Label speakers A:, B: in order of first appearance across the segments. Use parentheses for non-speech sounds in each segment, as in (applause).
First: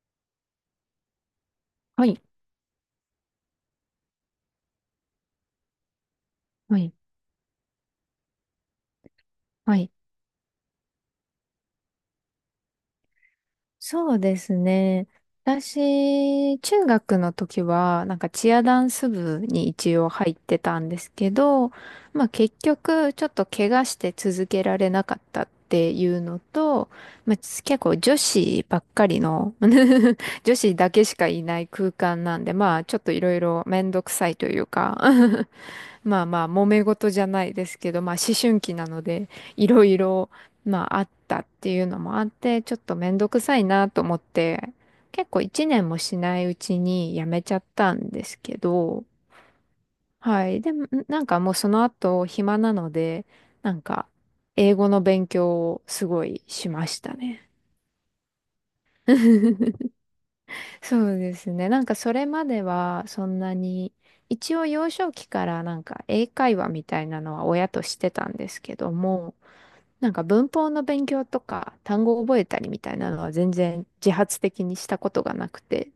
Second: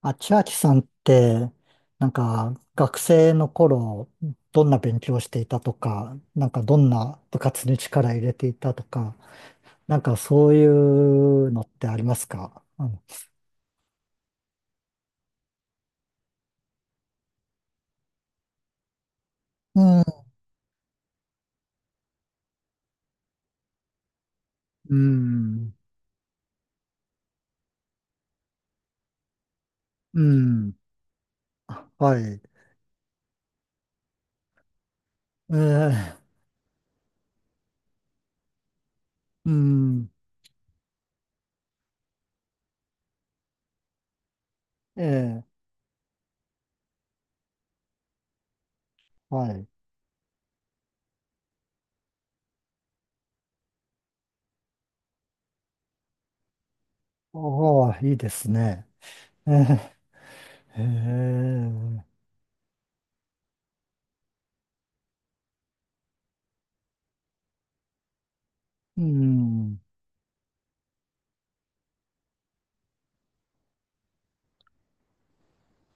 A: あ、千秋さんって、
B: は
A: なん
B: い、
A: か学生の頃、どんな勉強をしていたとか、なんかど
B: は
A: ん
B: い、
A: な部活に力入れていたとか、
B: はい。
A: なんかそういうのってありますか？
B: そうですね。私、中学の時は、なんかチアダンス部に
A: う
B: 一
A: ん、
B: 応入ってたんですけど、まあ結局、ちょっと怪我して続けられ
A: う
B: なかったっ
A: ん、
B: ていうのと、まあ結構女子ばっかりの (laughs)
A: う
B: 女
A: ん、
B: 子だけしかいない
A: あ、
B: 空
A: は
B: 間な
A: い、
B: んで、まあちょっといろいろめんどくさいというか (laughs)
A: ええ、
B: まあまあ、揉め事じゃないですけど、まあ思春期なので、
A: う
B: いろい
A: ん、
B: ろ、まああったっていうのもあって、ちょっとめんどくさいなと思って、結構
A: ええ、
B: 一年もしないうちに辞めちゃったんですけど、
A: はい。
B: はい。でも、なんかもうその後暇なので、なんか英語の勉強をすごいしましたね。
A: ああ、いいですね。えー、
B: (laughs) そうで
A: え
B: すね。なんかそれまではそんなに、一応幼少期からなんか英会話みたいなのは親としてたんですけど
A: え、う
B: も、
A: ん、
B: なんか文法の勉強とか単語を覚えたりみたいなのは全然自発的にしたことがなくて。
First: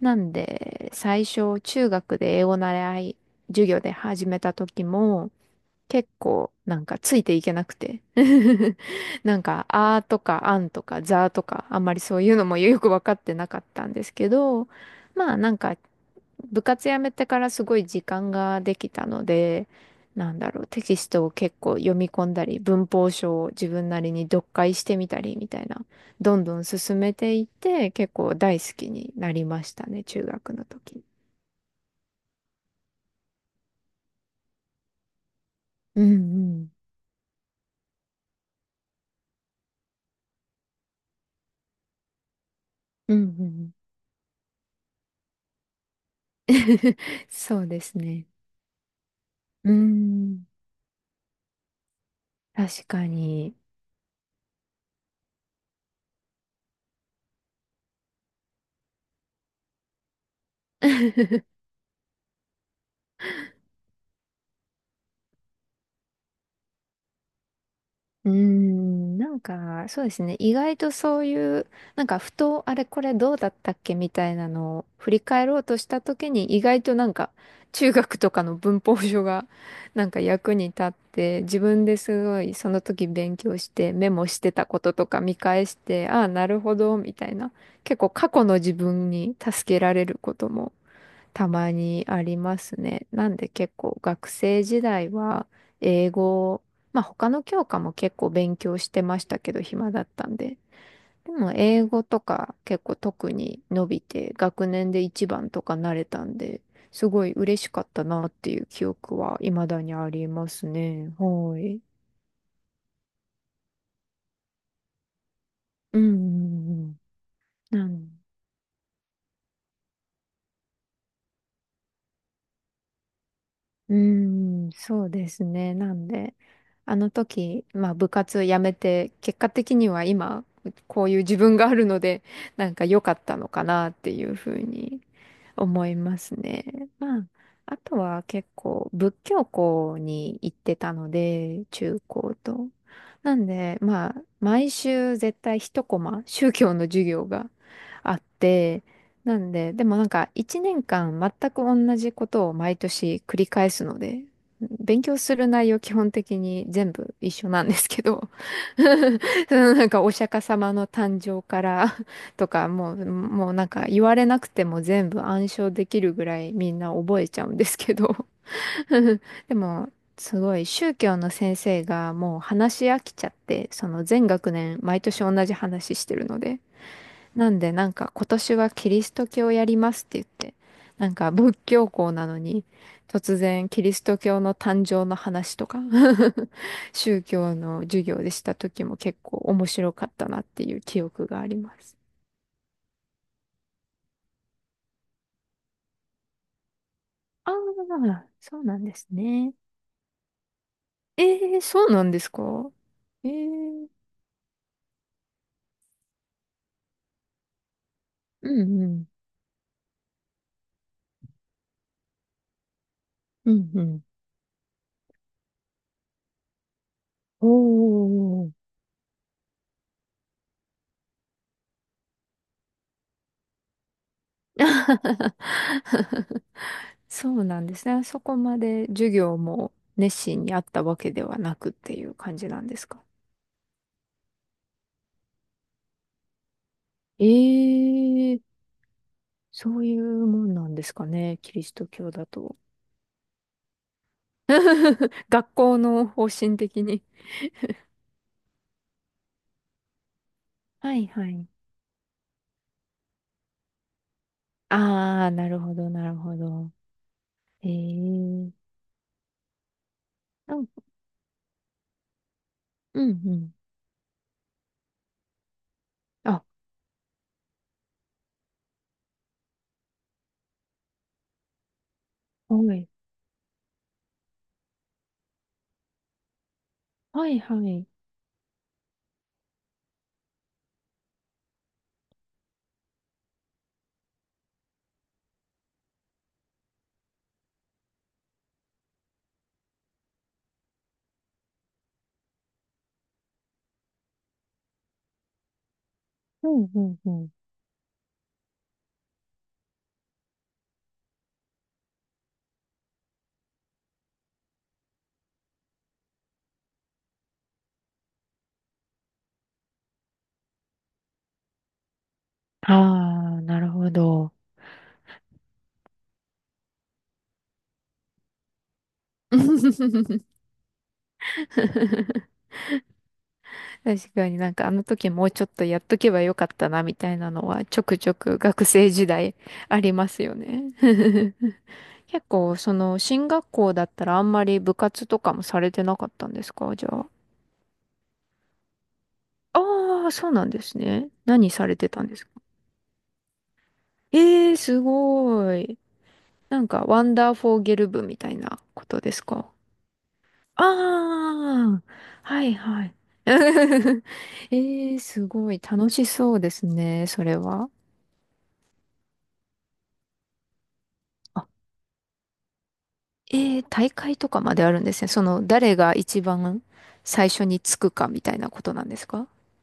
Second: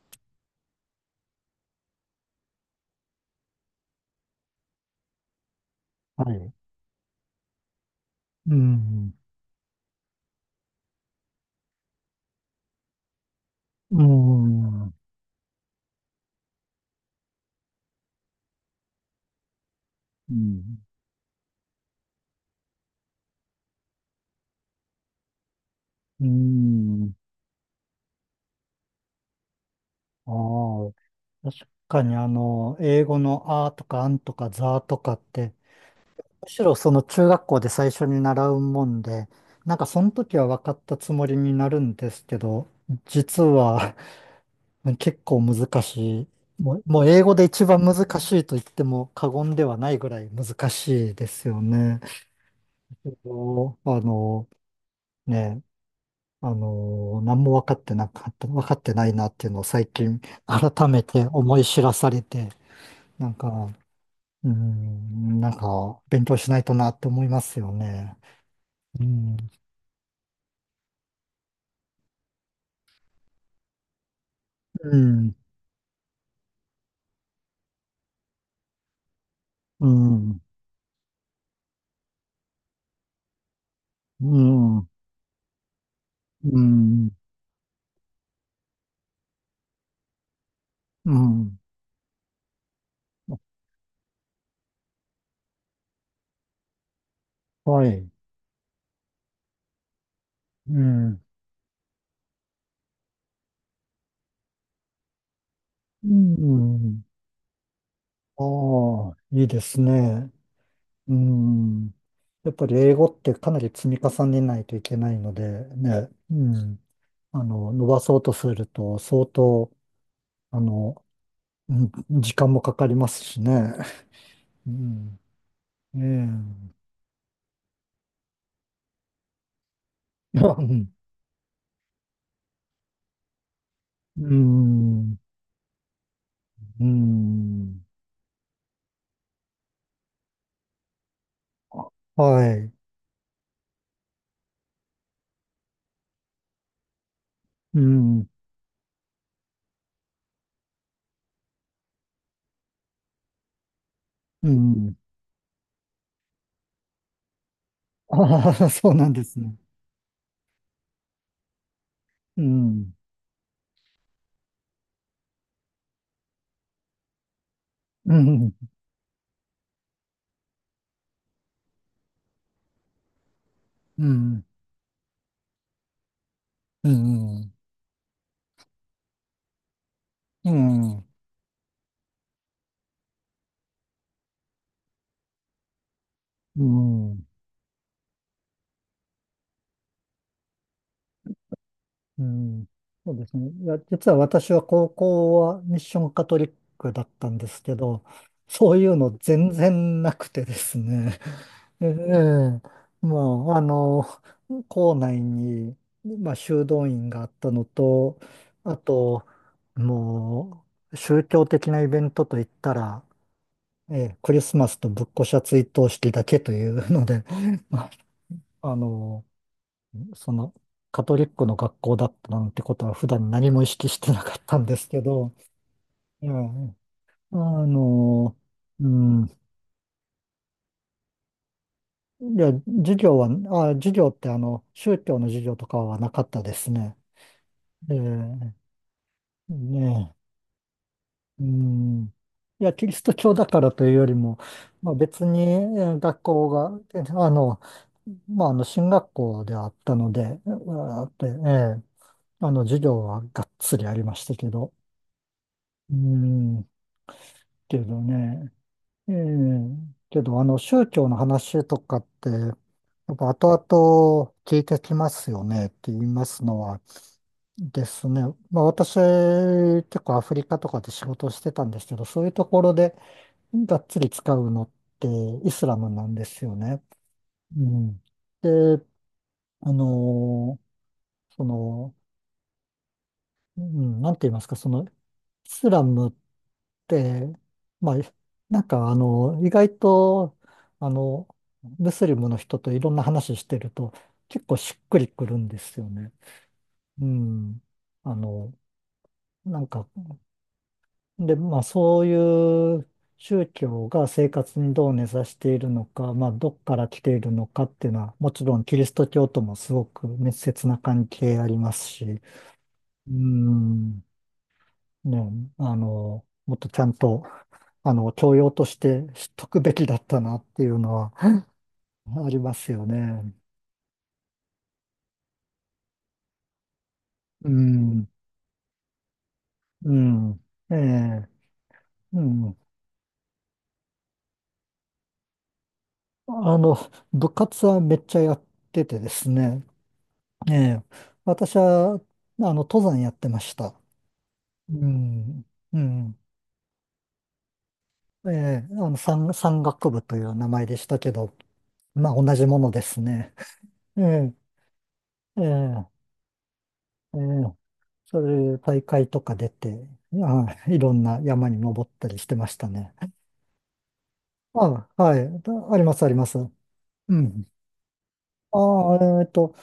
B: なんで最初中学で英語習い授業で始めた時も結
A: は
B: 構
A: い、
B: なんかついていけなくて
A: う
B: (laughs)
A: ん、
B: なんか「あ」とか「あん」とか「ざ」とかあんまりそういうのもよく分かってなかったんで
A: う
B: すけど、
A: ん、う
B: まあなんか部活辞めてからすごい時間ができたので、なんだろう、
A: ん、
B: テキストを結構読み込んだり文法書を自分なりに読解してみたりみたいな、
A: う
B: どんどん進
A: ん。
B: めていって結構大好きになりましたね、中
A: あ
B: 学の
A: あ、
B: 時。
A: 確かに英語のあーとかあんとかざーとかって、
B: うん
A: む
B: う
A: し
B: ん。
A: ろその中学校で最初に習うもんで、なんかその時は分かったつもりになるんですけど、
B: うん
A: 実
B: うん。
A: は (laughs) 結構難しい。もう英
B: (laughs)
A: 語で
B: そ
A: 一
B: うで
A: 番難
B: すね。
A: しいと言っても過言で
B: うー
A: はないぐらい
B: ん、
A: 難しいですよね。
B: 確かに。
A: そう、あの、ね、何も分かってなかった、分かってないなっていうのを最近改めて思
B: (laughs)
A: い知らされて、なんか、うん、なんか、勉強しないとなって思いますよね。
B: うー
A: う
B: ん、な
A: ん。
B: んか、そうですね。意外とそういう、なんか、ふと、あれ、これどうだったっけみたいなのを
A: う
B: 振り
A: ん、
B: 返ろうとしたときに、意外となんか、中学とかの文法書が、
A: う
B: (laughs) なんか
A: ん、
B: 役に立って、自分ですごい、その時勉強して、メモ
A: う
B: してたこ
A: ん、
B: ととか見返して、ああ、な
A: う
B: るほど、
A: ん、
B: みたいな。結構、過去の自分に助けられることも
A: う
B: た
A: ん、
B: まにありますね。なんで結構学生時代は英語、まあ他の教科
A: は
B: も
A: い、
B: 結構勉強してましたけど暇だったんで。
A: うん、
B: でも英語とか結構特に伸びて学年で一番とかなれ
A: う
B: たんで、
A: ん、
B: すごい嬉しかったなっていう記
A: ああ、
B: 憶は
A: いいで
B: 未
A: す
B: だにあり
A: ね。
B: ますね。
A: う
B: はい。
A: ん、やっぱり英語ってかなり積み重ねないといけないので、
B: う
A: ね、
B: んう
A: ん、
B: んうん。
A: 伸
B: な
A: ばそ
B: ん
A: うとすると相当、あの、う時間もかかりますしね。
B: うー
A: う
B: ん、そう
A: ん、
B: ですね。な
A: え
B: ん
A: え、
B: で、あの時、まあ部活辞めて、結果的には今、
A: うん、
B: こういう自分があるので、(laughs) なんか良かったのかなってい
A: う
B: うふうに
A: ん、
B: 思います
A: うー
B: ね。まあ、あ
A: ん。
B: とは結構仏教校に行ってたので、
A: あ、
B: 中高
A: は
B: と。
A: い。
B: なんで、まあ、毎週絶対一コマ、宗教の授業が
A: う
B: あっ
A: ん。
B: て、なんで、でもなんか一年間全く同じことを毎年繰り返すので、
A: うん。
B: 勉強する内容基本的に全部一緒なんですけど、
A: ああ、(laughs) そうなんです
B: (laughs) そ
A: ね。
B: のなんかお釈迦様の誕生から (laughs)
A: う
B: とか、
A: ん。
B: もうなんか言われなくても全部暗唱できるぐらいみんな覚えちゃうんですけ
A: う
B: ど、
A: ん。
B: (laughs) でも、すごい宗教の先生がもう話し飽きちゃって、そ
A: う
B: の全
A: ん。
B: 学年毎年同じ話してるので、
A: う
B: な
A: ん。
B: んでなんか今年はキリスト教やりますって言っ
A: う
B: て、
A: ん。
B: なんか仏教校なのに突然キリスト教の誕生の話とか
A: う
B: (laughs)
A: ん。う
B: 宗
A: ん。
B: 教の授業でした時も結構面白かったなっていう記憶があります。
A: うん、そうですね。いや、実は私は高校はミッションカトリックだったんで
B: ああ、
A: すけど、
B: そう
A: そ
B: な
A: う
B: ん
A: い
B: で
A: う
B: す
A: の全
B: ね。
A: 然なくてですね。
B: ええ、
A: (laughs) え
B: そうなんですか？
A: え、ま
B: え
A: あ、
B: え、
A: 校内に、まあ、修道院があったのと、
B: う
A: あ
B: んうん、
A: と、もう、宗教的なイベントといったら、
B: うんう
A: え
B: ん。
A: え、クリスマスとぶっこしゃ追悼式だけというので、
B: お
A: (laughs) ま
B: お、
A: あ、その、カトリックの学校だったなんてことは普段何も意識してなかったんですけど、いや、
B: そ
A: あ
B: うなんですね。そ
A: の、
B: こまで
A: う
B: 授
A: ん、い
B: 業も熱心にあったわけではなくっていう感じ
A: や、
B: なんです
A: 授
B: か？
A: 業は、授業って宗教の授業とかはなかったですね。ええ、
B: ええ、そうい
A: ね
B: うもんなんですかね、
A: え、う
B: キリスト
A: ん。
B: 教だと。
A: いや、キリスト教だからというよりも、まあ別
B: (laughs)
A: に
B: 学校の
A: 学
B: 方
A: 校
B: 針
A: が、
B: 的
A: え
B: に。
A: あの、まあ進学校ではあったので、う
B: は
A: わー
B: い
A: って、
B: は
A: え
B: い。
A: え、授業はがっつりありましたけど、
B: ああ、なるほど、
A: う
B: なるほ
A: ん。
B: ど。え
A: けどね。
B: え、
A: ええ、けど、
B: なん、
A: 宗教の話とかって、や
B: うん
A: っぱ
B: うん。
A: 後々聞いてきますよねって言います
B: あ、
A: のはですね。まあ私、結構アフリカとかで仕事してたんですけど、そういうところ
B: はい。
A: でがっつり使うのってイスラムなんですよね。
B: はいは
A: う
B: い。
A: ん。で、あのーその、うん、なんて言いますか、イスラムで、まあ、なんか意外と、あの、ムスリムの人といろんな話してると、結構しっくりくるんですよね。
B: うんうん
A: う
B: うん。
A: ん。あの、なんか、で、まあそういう宗教が生活にどう根ざしているのか、まあどっから来ているのかっていうのは、もちろんキリスト教ともすごく密接な関係ありますし、
B: あ
A: う
B: あ、なるほ
A: ん。
B: ど。
A: ね、もっとちゃんと、教養として知っとくべきだった
B: (laughs)
A: なっていうのは (laughs) ありますよね。
B: 確かになんかあの時もうちょっとやっとけばよかったなみたいなの
A: う
B: はちょく
A: ん、
B: ちょく学生時代 (laughs) あ
A: う
B: りますよ
A: ん、
B: ね。
A: ええ、
B: (laughs)
A: う
B: 結構
A: ん。
B: その進学校だったらあんまり部活とかもされてなかったんです
A: あ
B: か、
A: の、
B: じゃあ。
A: 部活はめっちゃやっててですね、
B: ああ、そうなん
A: え
B: です
A: え、
B: ね。何
A: 私
B: されて
A: は、
B: たんですか？
A: 登山やってました。
B: ええー、
A: う
B: す
A: ん、
B: ごい。
A: うん。
B: なんかワンダーフォーゲル部みた
A: え
B: い
A: え、
B: なことです
A: 山、
B: か？
A: 山岳部という名前でしたけど、
B: ああ、
A: まあ、同
B: は
A: じ
B: い
A: もので
B: はい。
A: すね。え
B: (laughs)
A: え、
B: ええー、すごい
A: え
B: 楽
A: え
B: しそうですね、
A: え
B: それ
A: ー
B: は。
A: そういう大会とか出て、あ、いろんな山に登ったりしてましたね。
B: えー、大会とかまであるん
A: あ、
B: ですね。
A: は
B: そ
A: い。
B: の、誰
A: ありま
B: が
A: す、あり
B: 一
A: ます。
B: 番
A: う
B: 最初
A: ん。
B: につくかみたいなことなんで
A: あ
B: す
A: あ、
B: か？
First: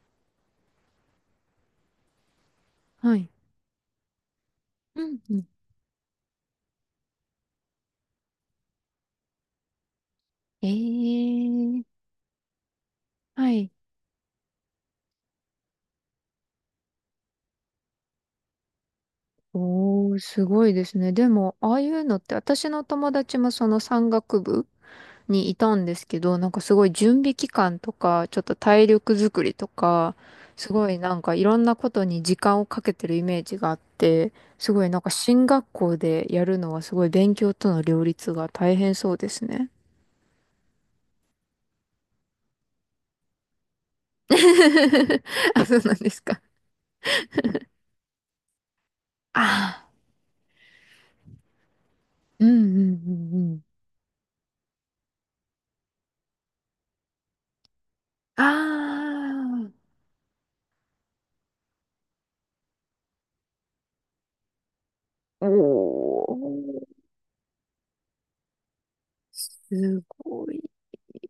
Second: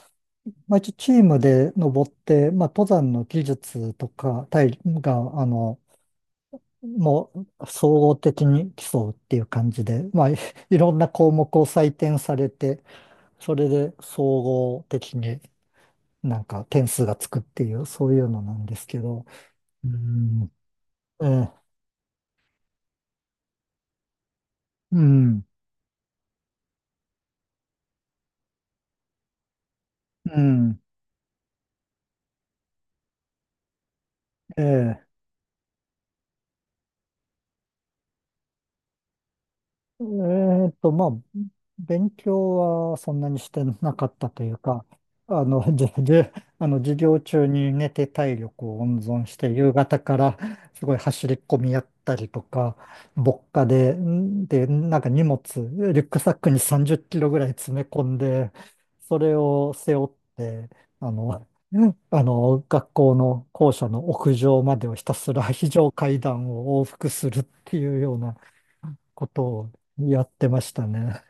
A: まあ、一応チームで登って、まあ、登山
B: は
A: の
B: い。
A: 技術とか、体
B: うんう
A: が、
B: ん。
A: もう、総合的に競うっていう感じで、まあ、(laughs) い
B: え
A: いろんな項目を
B: ー、
A: 採点されて、
B: は
A: それ
B: い。
A: で総合的になんか点数がつくっていう、そういうのなんですけど、う
B: おー、す
A: ん、
B: ごいですね。
A: え
B: で
A: え、
B: も、ああいうのって、私の友達もその山岳部
A: うん。
B: にいたんですけど、なんかすごい準備期間とか、ちょっと体力作りとか、
A: う
B: す
A: ん。
B: ごいなんかいろんなことに時間をかけてるイメージがあって、
A: え
B: すごいなん
A: え。
B: か進学校でやるのはすごい勉強との両立が大変そうですね。
A: まあ、勉強はそんなにしてなかったというか、
B: (laughs) あ、
A: (laughs)
B: そう
A: じ
B: なんです
A: で、
B: か。
A: 授業中に寝て体力を温存し
B: あ
A: て、夕
B: あ、
A: 方からすごい走り込みやったりと
B: うんう
A: か、
B: んうん
A: 牧
B: うん。
A: 歌で、んで、なんか荷物、リュックサックに30キロぐらい詰め込んで、
B: あ、
A: それを背負って、あの、学校の校舎の屋上までをひたすら
B: あ、
A: 非常階
B: お
A: 段を往
B: ー、
A: 復するっていうような、こと
B: す
A: をやって
B: ご
A: ま
B: い。
A: したね。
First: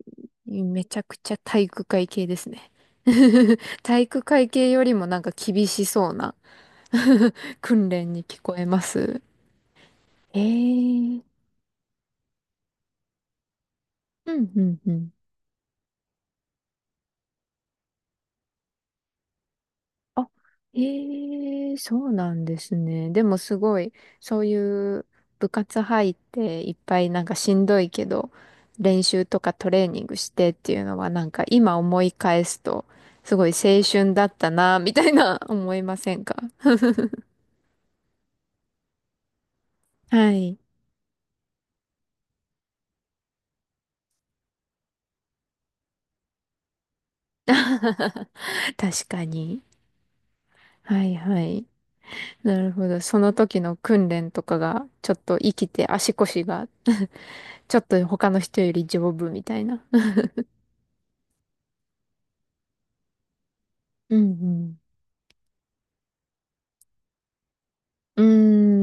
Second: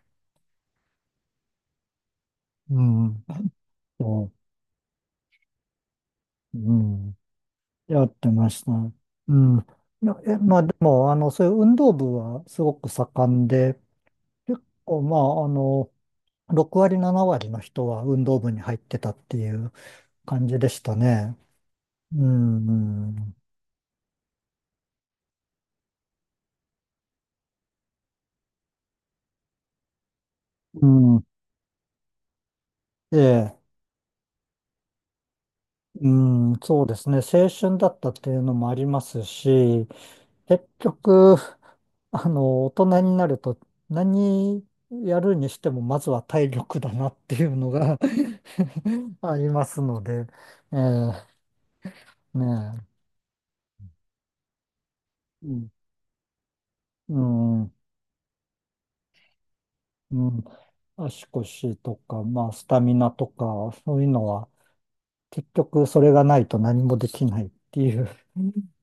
B: めちゃくちゃ体育会系ですね。
A: うん。
B: (laughs) 体育
A: そ
B: 会系よりもなんか厳しそうな
A: う、うん。
B: (laughs) 訓
A: や
B: 練
A: っ
B: に
A: て
B: 聞
A: ま
B: こ
A: し
B: え
A: た。
B: ます。
A: うん。
B: え
A: まあでも、
B: え、
A: そういう運動部はすごく盛んで、
B: うんう
A: 結
B: んう
A: 構、
B: ん。
A: まあ、6割、7割の人は運動部に入ってたっていう
B: あ、
A: 感じでしたね。
B: へえ、そう
A: う
B: なんですね。で
A: ん。
B: もすごい、そういう部活入っていっぱいなんかしんどいけど、練習とかトレーニングしてっていう
A: う
B: のは
A: ん。
B: なんか今思い返すと、
A: え
B: すごい
A: え。
B: 青春だったな、みたいな (laughs) 思いま
A: う
B: せんか？
A: ん、そうですね。青春だったっていうのもありますし、
B: はい。
A: 結局、大人になると何やるにしてもまずは体力だなっていうのが
B: 確
A: (laughs)
B: か
A: あり
B: に。
A: ますので、え
B: はい
A: え、
B: はい。なるほ
A: ね
B: ど。その時の訓練とかが、ちょっと
A: え、う
B: 生き
A: ん、
B: て足腰が、
A: う
B: (laughs)
A: ん、
B: ちょっと他の人より丈夫みたいな。
A: うん足腰とか、まあ、スタミナとか、そういう
B: う
A: の
B: んう
A: は
B: ん。
A: 結局それがないと何もできないっていう、
B: う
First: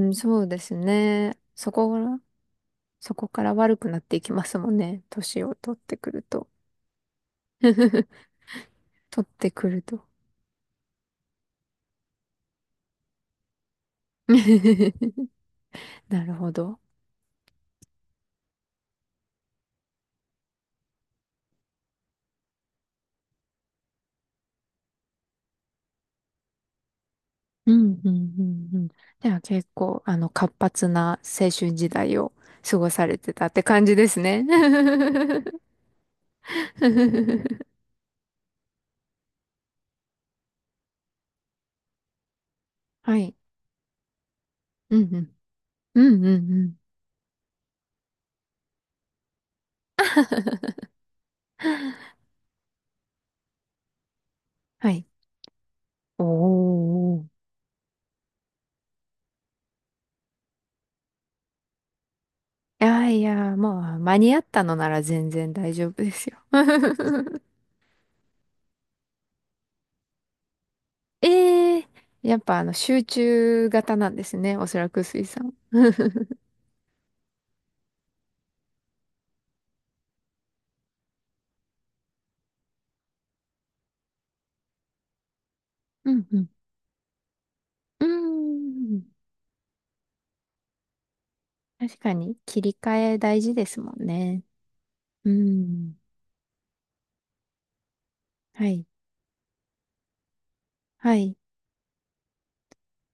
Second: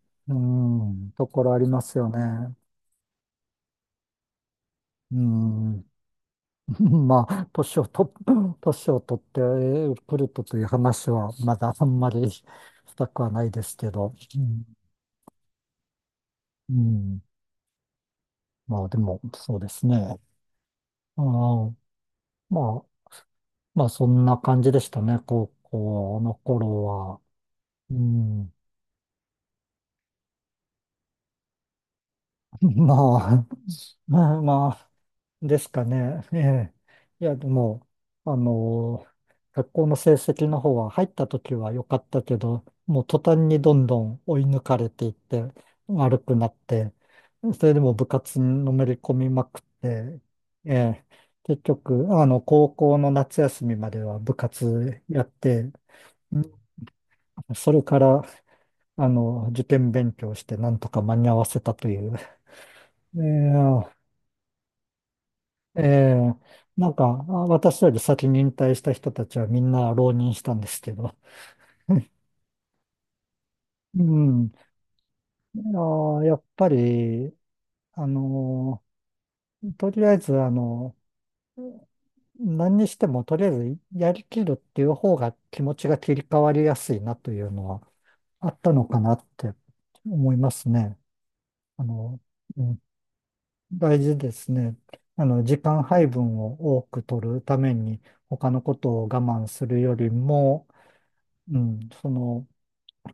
B: ーん、
A: う
B: そうです
A: ん、と
B: ね。
A: ころあり
B: そ
A: ま
B: こ
A: す
B: か
A: よ
B: ら、
A: ね。
B: そこから悪くなっていきますもんね。
A: う
B: 年を取っ
A: ん
B: てくると。
A: (laughs) まあ、年をと、
B: (laughs)
A: (clears throat) 年を取っ
B: 取っ
A: て
B: てくると。
A: くるとという話は、まだあんまりしたくはないですけど、うん、
B: (laughs) なるほ
A: う
B: ど。
A: んまあでも、そうですね。ああ、まあ、まあそんな感じでしたね、高校の頃は。
B: う
A: う
B: ん、うん、う
A: ん、
B: ん、うん。では結構、あの、活発な青春時代を
A: (laughs)
B: 過ご
A: ま
B: されて
A: あ、
B: たって感じ
A: (laughs)
B: ですね。
A: まあ、
B: (laughs)
A: ですかね。(laughs) ええ。いや、でも、あの、学校の成績の方は入った時は良かったけど、もう
B: は
A: 途
B: い。
A: 端にどんどん追い抜かれ
B: うん、
A: ていっ
B: うん。
A: て
B: う
A: 悪
B: ん、う
A: くな
B: ん、
A: っ
B: うん。
A: て、それでも部活にのめり込みまくって、ええ、結局、高校の夏休みまでは部
B: は
A: 活
B: い。
A: やって、ん
B: おー。
A: それから、受験勉強してなんとか間に合わせたという、
B: いやいや、も
A: ええ
B: う間に合ったのなら全然大
A: え
B: 丈夫です
A: え、
B: よ。
A: なんか、あ、
B: (laughs)
A: 私より先に引退した人たちはみんな浪人したんですけど、
B: ええ、やっぱあの集中型
A: (laughs) う
B: なんです
A: ん。
B: ね。おそらく水さん。
A: あ、や
B: (laughs)
A: っぱり、あのとりあえず、何にしてもとりあえずやりきるっていう方が気持ちが
B: う
A: 切り
B: ん
A: 替
B: うん。
A: わりやすいなというのは
B: うー
A: あったのか
B: ん。
A: なって思いますね。あ
B: 確か
A: の、
B: に切
A: う
B: り
A: ん、
B: 替え大事ですも
A: 大
B: ん
A: 事で
B: ね。
A: すね。
B: う
A: 時間
B: ん。
A: 配分を多く取るために他の
B: は
A: こ
B: い。
A: とを我慢するよりも、
B: はい。
A: うん、その、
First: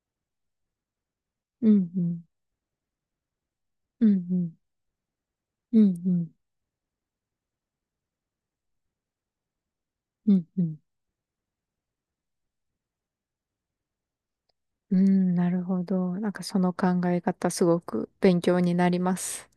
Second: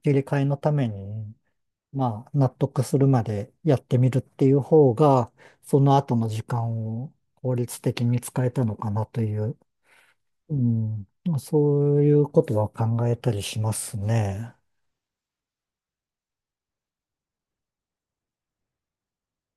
A: 切り替えのために、
B: うんうん。
A: まあ、納得するまでやって
B: う
A: み
B: ん
A: るっ
B: う
A: てい
B: ん。
A: う方が、そ
B: う
A: の
B: んう
A: 後の
B: ん。
A: 時間を効率的に使えたのかなという、
B: うん
A: う
B: うん。
A: ん、そういうことは考えたりしますね。
B: うん、なるほど。なんかその考え方すごく勉強になります。